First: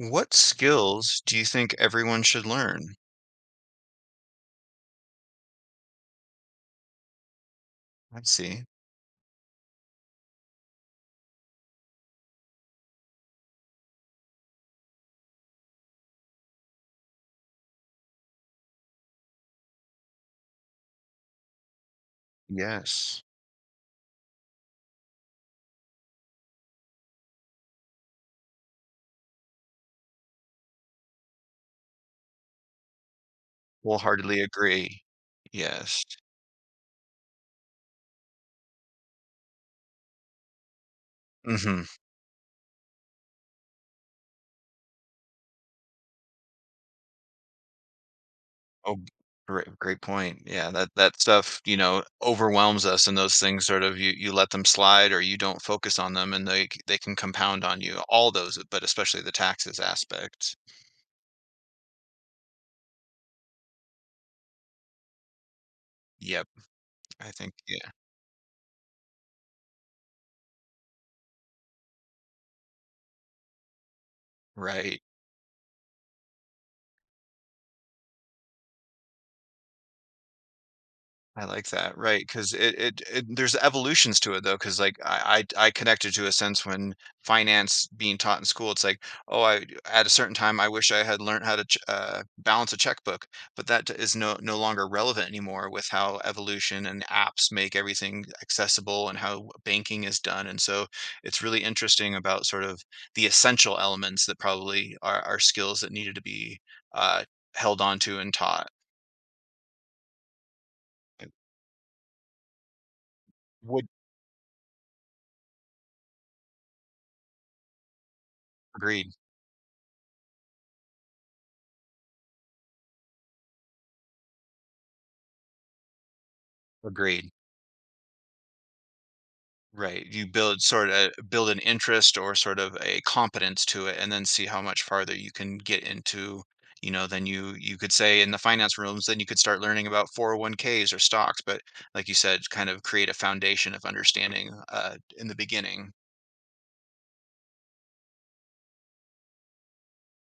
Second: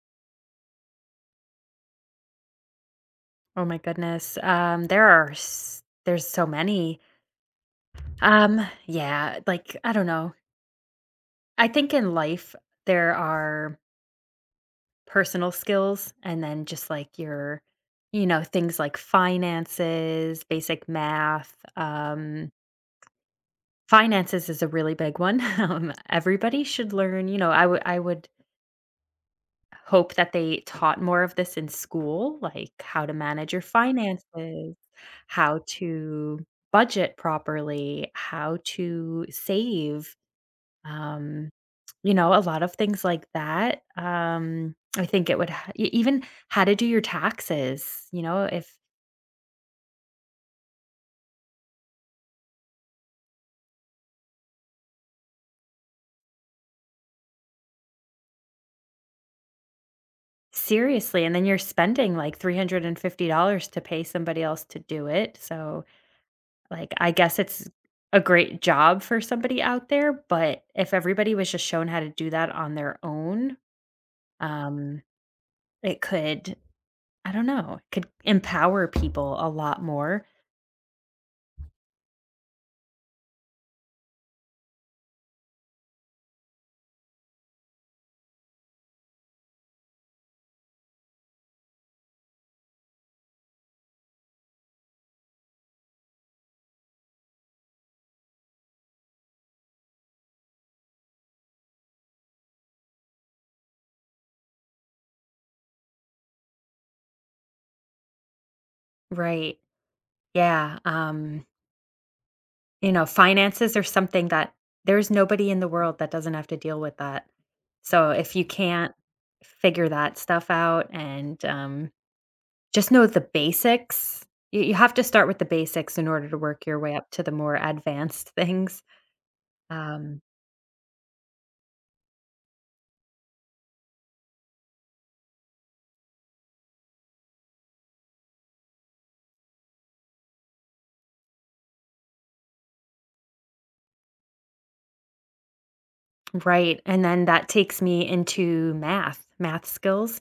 What skills do you think everyone should learn? Oh my goodness. There are s there's so many. I see. Yeah, like, I don't know. I think in life there are personal skills and then just like your things like finances, basic math. Yes. Finances is a really big one. Everybody should learn, you know, I would hope that they taught more of this in school, like how to manage your Wholeheartedly finances, agree. how Yes. to budget properly, how to save, um, mm hmm you know, a lot of things like that. I think it would h e even how to do your taxes, you know, if Oh, great, great point. Yeah, that stuff, you know, overwhelms us, and those things sort of you let them slide, or you don't focus on them, and they can compound on you. All those, but especially the taxes aspect. seriously, and then you're spending like $350 to pay somebody else to do it, so Yep, like, I I guess think. it's Yeah, a great job for somebody out there, but if everybody was just shown how to do that on their own, right. um, it could, I don't know, it could empower people a lot more. I like that, right, 'cause it there's evolutions to it though. Because like, I connected to a sense when finance being taught in school, it's like, "Oh, I at a certain time, I wish I had learned how to ch balance a checkbook," but that is no longer relevant anymore with how evolution and apps make everything accessible and how banking is done, and so it's really interesting about sort of the essential elements that probably are skills that needed to be, uh, held on to and taught. Right. Yeah, you know, finances are Would something that there's nobody in the world that doesn't have to deal with that. So, if you can't agreed, figure that stuff out and, just know the basics. You have to start with the basics in order to work your way up to agreed. the more advanced things. Right, Um, you build sort of build an interest or sort of a competence to it and then see how much farther you can get into, you know, then you could say in the finance rooms, then you could start learning about 401ks or stocks, but like you said, kind of create a foundation of understanding in the beginning. right, and then that takes me into math, math skills.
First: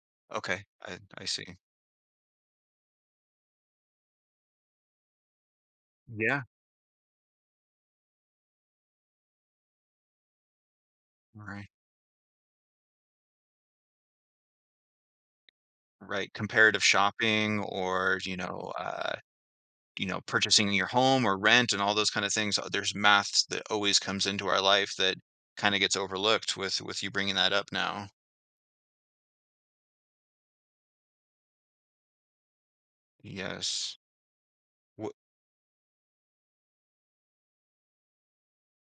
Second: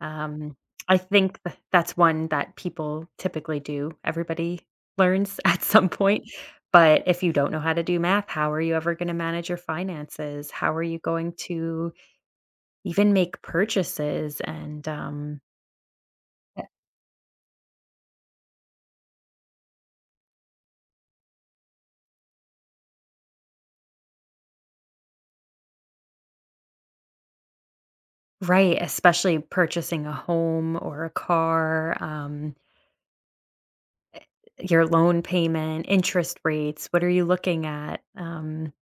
Um, Okay, I I think see. th that's one that people typically do. Everybody learns at some point, Yeah. but if you don't know how to do math, how are you ever gonna manage your finances? How are you going All right. to even make purchases and, Right, comparative shopping or, you know, purchasing your home or rent and all those kind of things, there's math that always comes into our life that kind of gets overlooked with you bringing that up now. right, especially purchasing a home or a car, Yes. your Wh- loan payment, interest rates, what are you looking at?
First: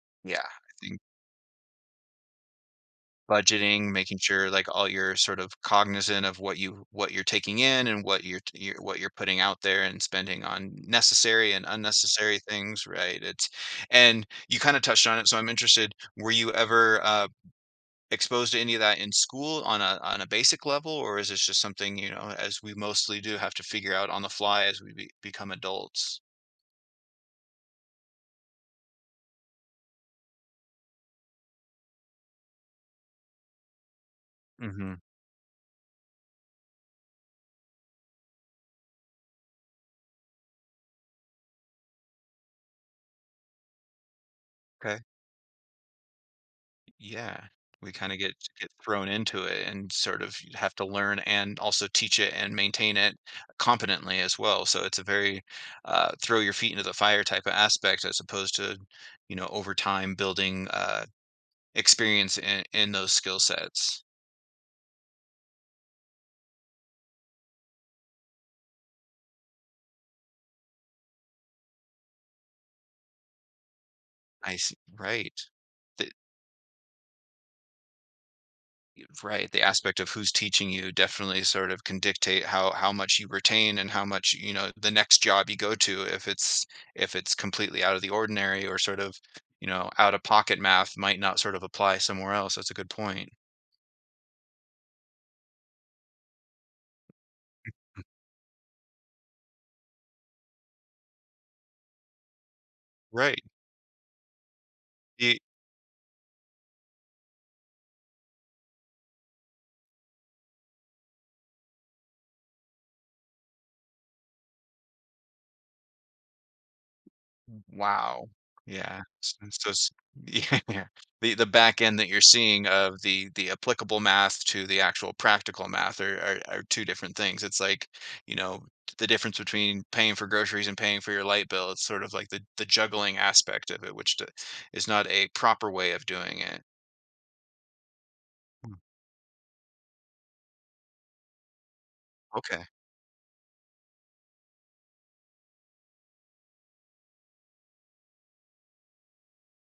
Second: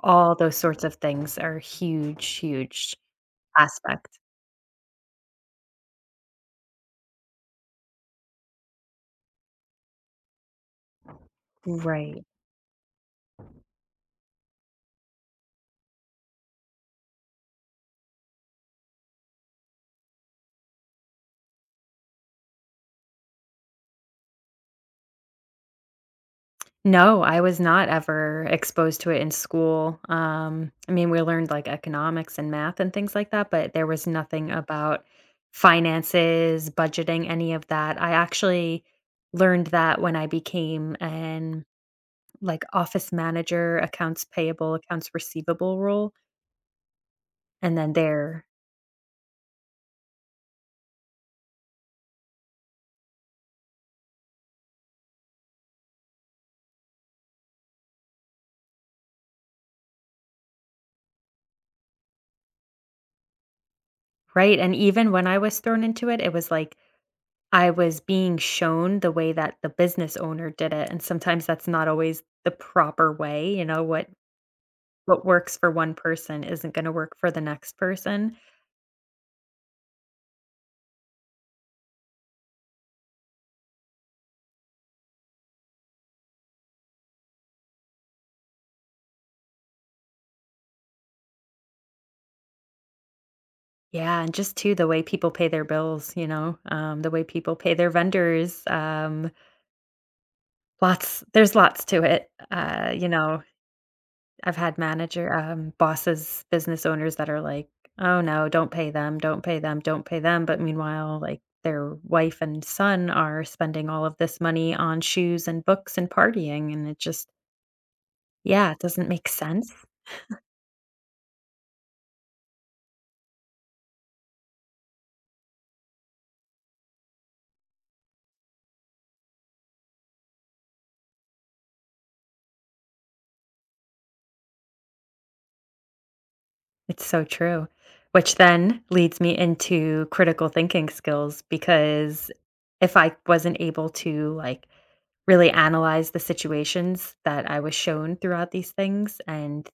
All Yeah, those I sorts of think things are huge, huge budgeting, making aspect. sure like all you're sort of cognizant of what you're taking in and what you're, t- you're what you're putting out there and spending on necessary and Right. unnecessary things, right? It's And you kind of touched on it, so I'm interested. Were you ever exposed to any of that in school on a basic level, or is this just something, you know, as we mostly do have to figure out on the fly as we become adults? No, I was not ever exposed to it in school. I mean, we learned like economics and math and things like that, but there was nothing hmm about finances, budgeting, any of that. I actually learned that when I became an, like, office manager, accounts payable, Okay. accounts receivable role, Yeah. and We then kind of get there, get thrown into it and sort of have to learn and also teach it and maintain it competently as well. So it's a very throw your feet into the fire type of aspect as opposed to, you know, over time building experience in those skill sets. right? And even when I was thrown into it, it was like I was being shown the way that the business owner did it, and sometimes that's not always the proper way, you know, I see. what Right. works for one person isn't gonna work for the next person. Right, the aspect of who's teaching you definitely sort of can dictate how much you retain and how much, you know, the next job you go to, if it's completely out of the ordinary or sort of, you know, out of pocket math might not sort of apply somewhere else. That's a good point. Yeah, and just too, the way people pay their bills, you know, the way people pay their vendors, lots there's lots to it, you Right. know. I've had manager, bosses, business owners that are like, "Oh no, don't pay them, don't pay them, don't pay them." But meanwhile, like their wife and son are spending all of this money on shoes and books and partying. And it just, Wow. yeah, it Yeah. doesn't make S so sense. s yeah. The back end that you're seeing of the applicable math to the actual practical math are two different things. It's like, you know, the difference between paying for groceries and paying for your light bill. It's sort of like the juggling aspect of it, which d is not a proper way of doing it. It's so true. Which Mm, then leads me into critical thinking skills because okay. if I wasn't able to like really analyze the situations that I was shown throughout these things and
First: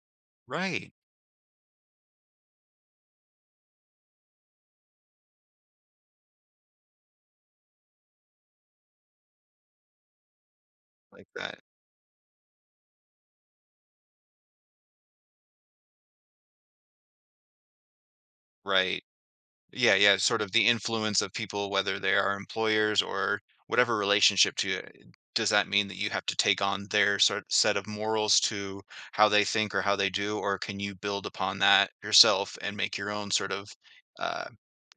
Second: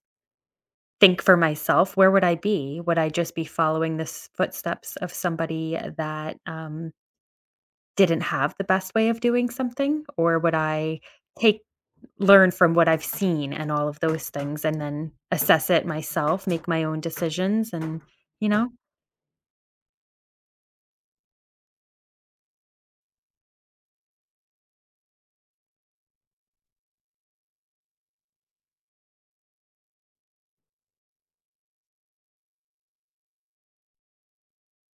Right. think for myself, where would I be? Would I just be following the footsteps of somebody that didn't have the best way of doing something, or would I Like that. take, learn from what I've seen and all of those things, and then assess it myself, make my own decisions, and you know, Right. Yeah, yeah, sort of the influence of people, whether they are employers or whatever relationship to it. Does that mean that you have to take on their sort set of morals to how they think or how they do, or can you build upon that yourself and make your own sort of uh,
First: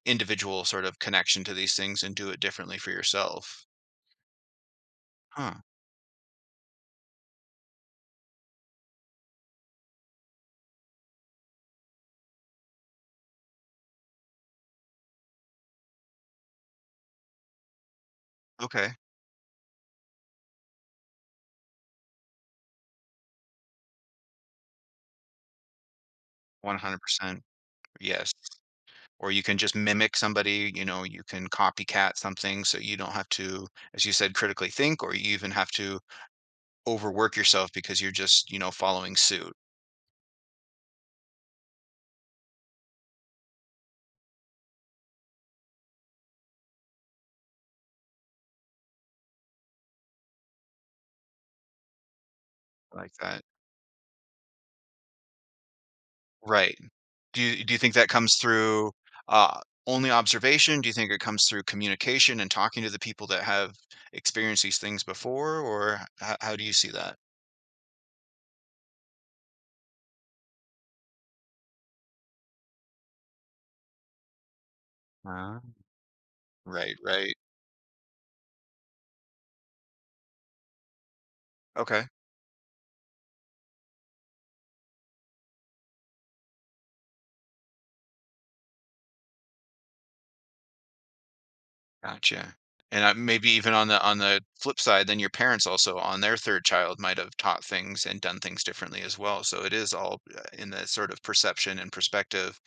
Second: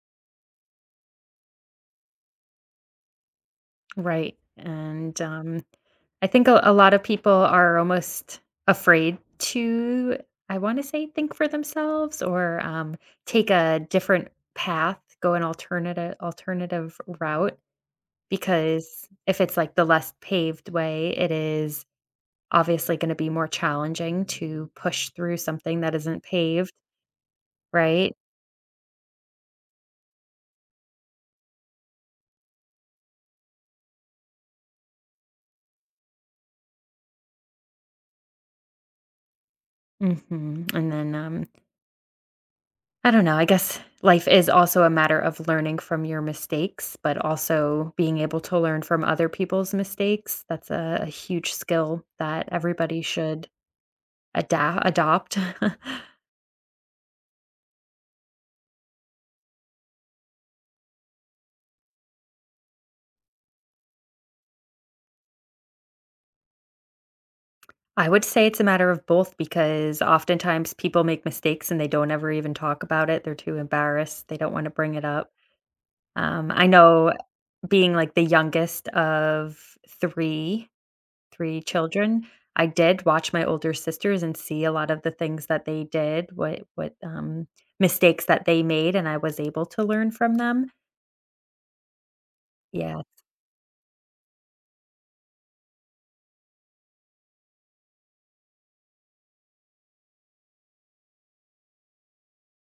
individual sort of connection to these things and do it differently for yourself? right? And Huh. um, I think a lot of people are almost afraid to, I want to say, think for themselves or take a different path, go an alternative route Okay. because if it's like the less paved way, it is obviously going to be more challenging to push through something that isn't paved, 100%. right? Yes. Or you can just mimic somebody, you know, you can copycat something so you don't have to, as you said, critically think, or you even have to overwork yourself because you're just, you know, following suit And then I don't know. I guess life is also a matter of learning from your mistakes, but also being able to learn from other people's mistakes. That's a huge skill that everybody like that. should adopt. Right. Do you think that comes through, uh, only observation? Do you think it comes through communication and talking to the people that have experienced these things before, or h how do you see that? I would say it's a matter of both because oftentimes people make mistakes and they don't ever even talk about it. They're too embarrassed. They don't want to bring it up. Ah. I Right, know, right. being like the youngest of three, 3 Okay. children, I did watch my older sisters and see a lot of the things that they did, what what mistakes that they made, and I was able to learn from them. Gotcha. Yeah, And, maybe even on the flip side, then your parents also on their 3rd child might have taught things and done things differently as well, so it is all, in the sort of perception and perspective,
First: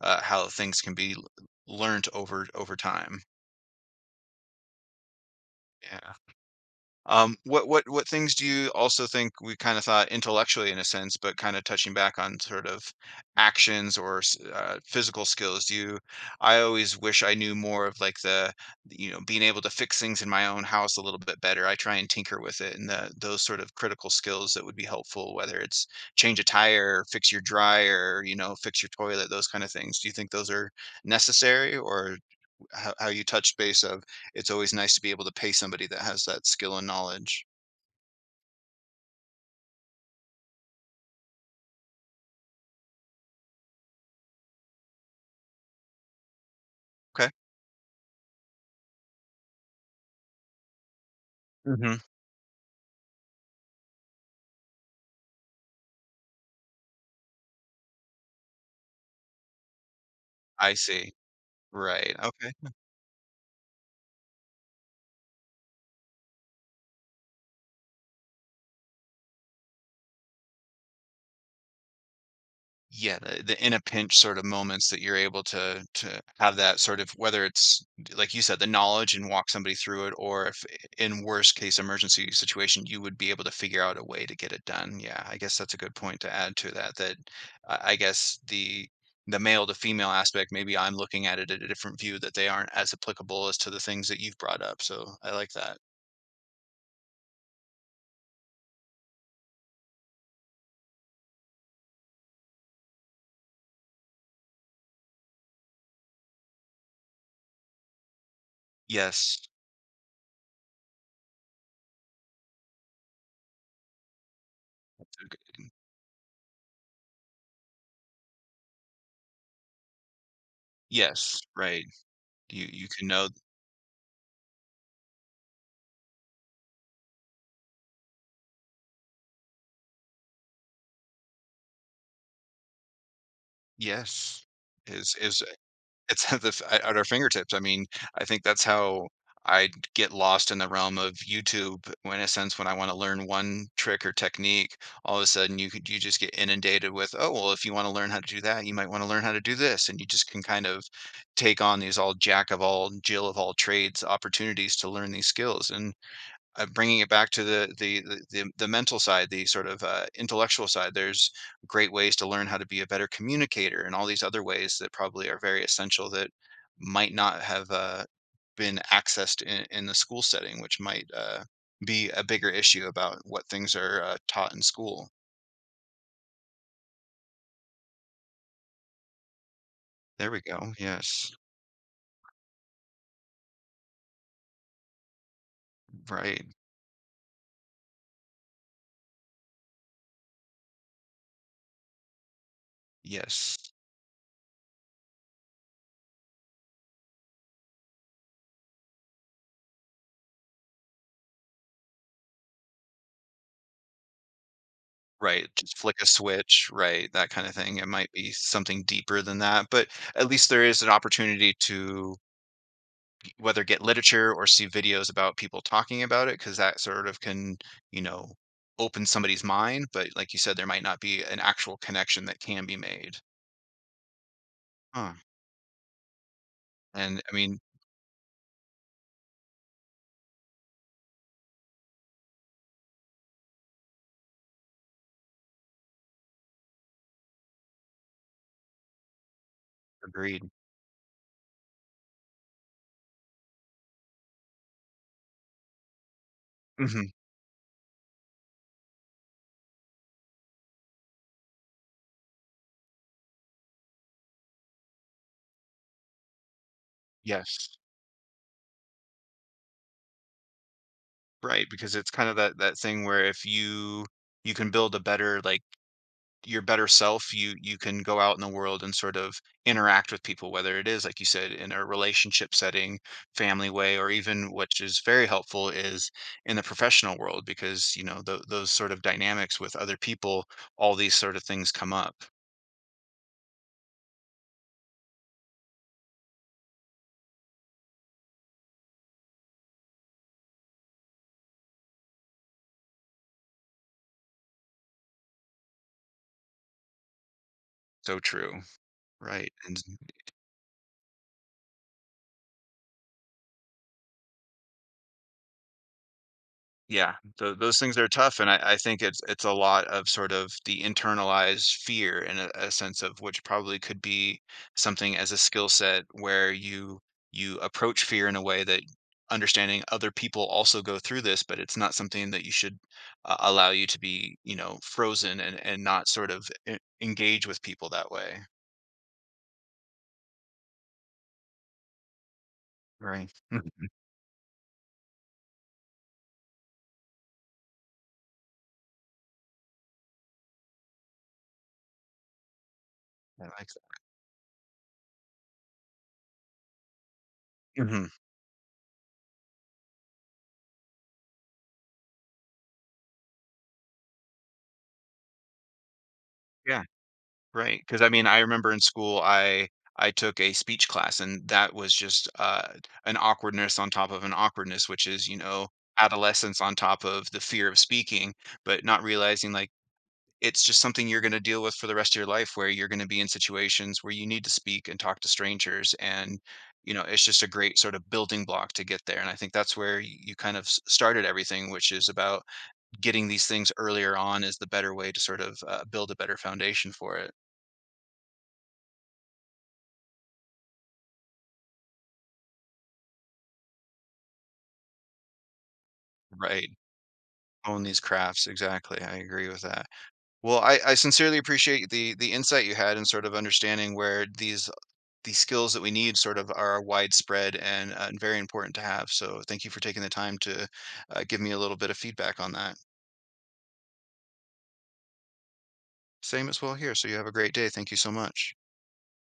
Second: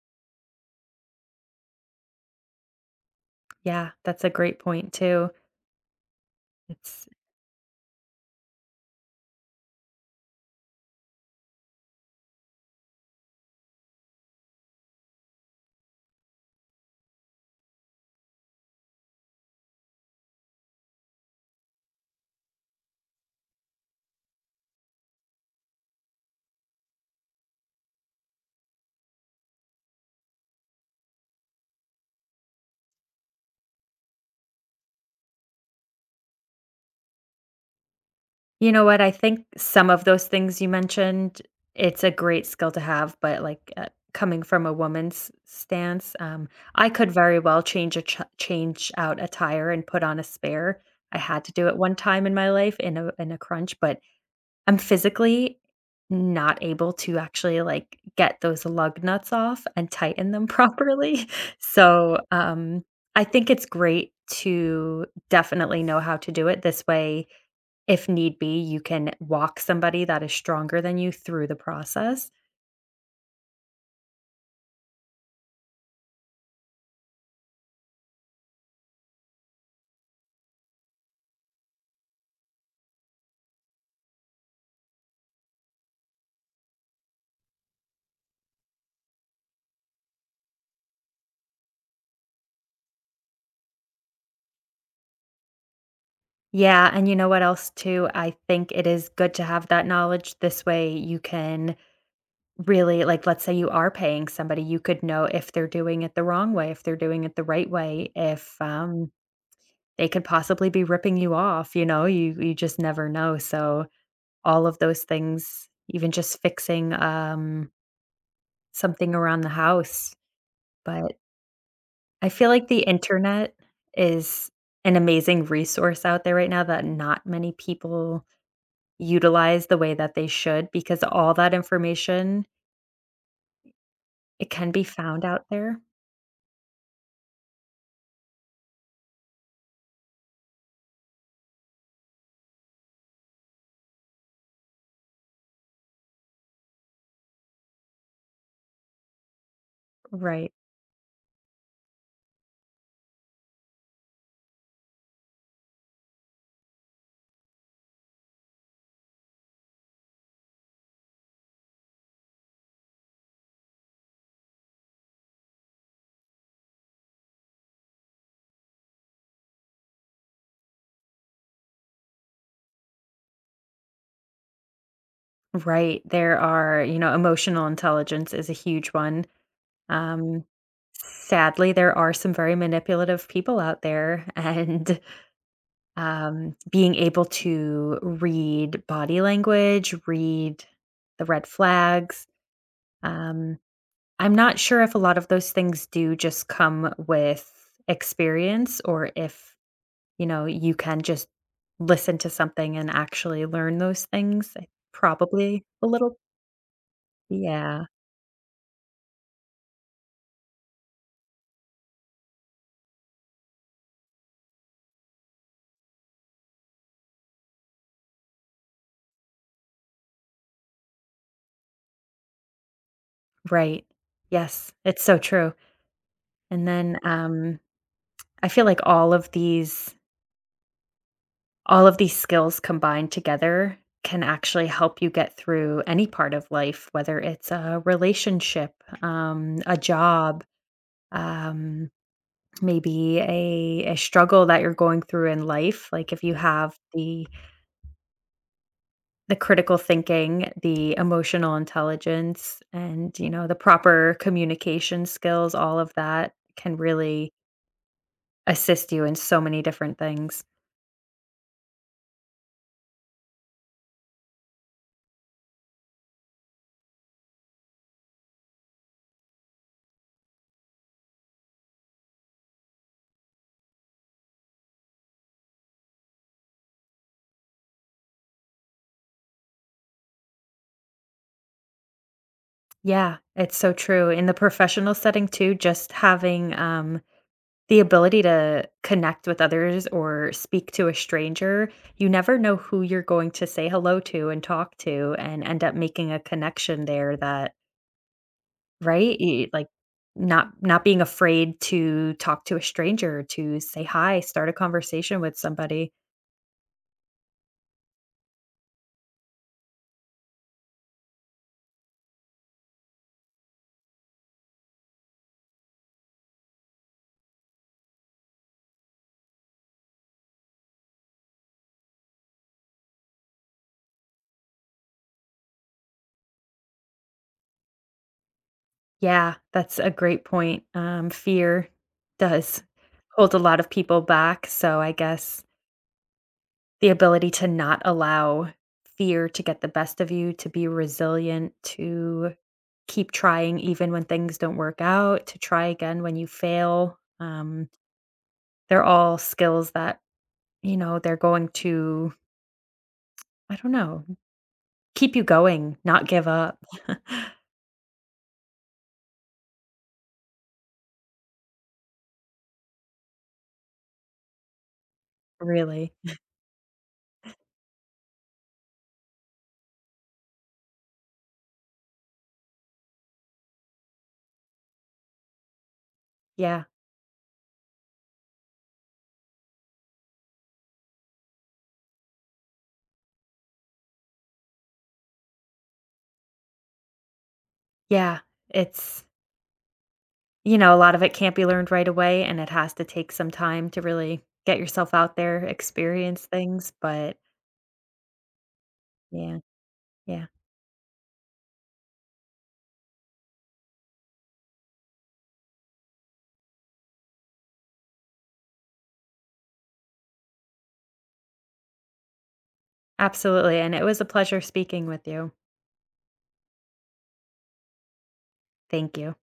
how things can be l learned over time. yeah, that's a great point too. Yeah. It's, What things do you also think we kind of thought intellectually in a sense, but kind of touching back on sort of actions or physical skills? Do you? I always wish I knew more of like the you know being able to fix things in my own house a little bit better. I try and tinker with it, and those sort of critical skills that would be helpful, whether it's change a tire, fix your dryer, you know, fix your toilet, those kind of things. Do you think those are necessary, or how you touched base of it's always nice to be able to pay somebody that has that skill and knowledge. you know what, I think some of those things you mentioned, it's a great skill to have, but, like, coming from a woman's stance, I could Okay. very well change a ch change out a tire and put on a spare. I had to do it one hmm time in my life in a crunch, but I'm physically not able to actually, like, get those lug nuts off and tighten them I see. properly. Right. So, Okay. I think it's great to definitely know how to do it this way. If need be, you can walk somebody that is stronger than you through the process. Yeah, the in a pinch sort of moments that you're able to have that sort of whether it's like you said, the knowledge and walk somebody through it, or if in worst case emergency situation, you would be able to figure out a way to get it done. Yeah, I guess that's a good point to add to that. That I guess the male to female aspect, maybe I'm looking at it at a different view that they aren't as applicable as to the things that you've brought up. So I like that. Yeah, and you know what else too? I think it is good to have that knowledge. This way you can really, like, let's say you are paying somebody, you could know if they're doing it the wrong way, if they're doing it the right way, if Yes. they could possibly be ripping you off, you know, you just never know. So all of those things, even just fixing something around the house. But Yes, right. I feel You like the you can know internet is an amazing resource out there right now that not many people utilize the way that they should because all that information yes it can be found is out there. It's at the f at our fingertips. I mean, I think that's how I get lost in the realm of YouTube, when in a sense, when I wanna learn one trick or technique, all of a sudden, you just get inundated with, "Oh, well, if you wanna learn how to do that, you might wanna learn how to do this," and you just can Right, kind of take on these all jack of all, jill of all trades opportunities to learn these skills, and bringing it back to the mental side, the sort of intellectual side, there's great ways to learn how to be a better communicator, and all these other ways that probably are very essential that might not have been accessed in the school setting, which might be a bigger issue about what things are taught in school. right. There are, you know, emotional intelligence is a huge one. There we Um, go. Yes. Sadly, there are some very manipulative people out there, and Right. Being able to read body language, read the red flags, Yes. um, I'm not sure if a lot of those things do just come with experience or if, you know, you can just listen to something and actually learn those things. I- Right. probably Just a flick a little. switch. Right. That kind of thing. Yeah, It might be something deeper than that, but at least there is an opportunity to whether get literature or see videos about people talking about it because that sort of can you know open somebody's mind but like you said there might not be an actual connection that can be made right. Yes, it's huh. so true. And then and I mean I feel like all of these, all of these skills combined together can actually help you get through any part of life, whether it's a relationship, a agreed job, um, maybe a struggle that you're going through in life, like if you have hmm the critical thinking, the emotional intelligence and, you know, the proper communication skills, all of that can really yes assist you in so many different things. right because it's kind of that thing where if you you can build a better like your better self, you can go out in the world and sort of interact with people, whether it is, like you said, in a relationship setting, family way, or even which is very helpful is in the professional world because you know those sort of dynamics with other people, all these sort of things come up. Yeah, it's so true. In the professional setting too, just having, the ability to connect with others or speak to a stranger, you never know who you're going to say hello to and talk to and end up making a connection there that, So true, right? Y, right? like, And not being afraid to talk to a stranger, to say hi, start a conversation with somebody. Yeah, those things are tough, and I think it's a lot of sort of the internalized fear and a sense of which probably could be something as a skill set where you approach fear in a way that understanding other people also go through this, but it's not something that you should a allow you to be, you know, frozen and not sort of e engage with people that way. Yeah, that's a great point. Fear does Right. hold a lot of Mhm. people back, so I guess the ability to not allow fear to get the best of you, to be resilient, to keep I trying like even when things don't work out, to try again when you fail, that. Mhm. they're all skills that, you know, they're going to, I don't know, keep you going, not give up. Yeah. Right, because I mean, I remember in school, I took a speech class, and that was just, an awkwardness on top of an awkwardness, which is, you know, Really. adolescence on top of the fear of speaking, but not realizing, like, it's just something you're gonna deal with for the rest of your life where you're gonna be in situations where you need to speak and talk to strangers, and, Yeah. you know, it's just a great sort of building block to get there, and I think that's where y you kind of s started everything, which is about getting these things earlier on is the better way to sort of, build a better foundation for it. Yeah. It's, you know, a lot of it can't be learned right away, and it has to take some time to really get yourself out there, experience Right. things, but Own these crafts, exactly, I yeah, agree with that. yeah. Well, I sincerely appreciate the insight you had in sort of understanding where these skills that we need sort of are widespread and, very important to have, so thank you for taking the time to, give me a little bit of feedback on that. Absolutely, and it was a pleasure speaking with you. Same as well here, so you have a great day, thank you so much. Thank you.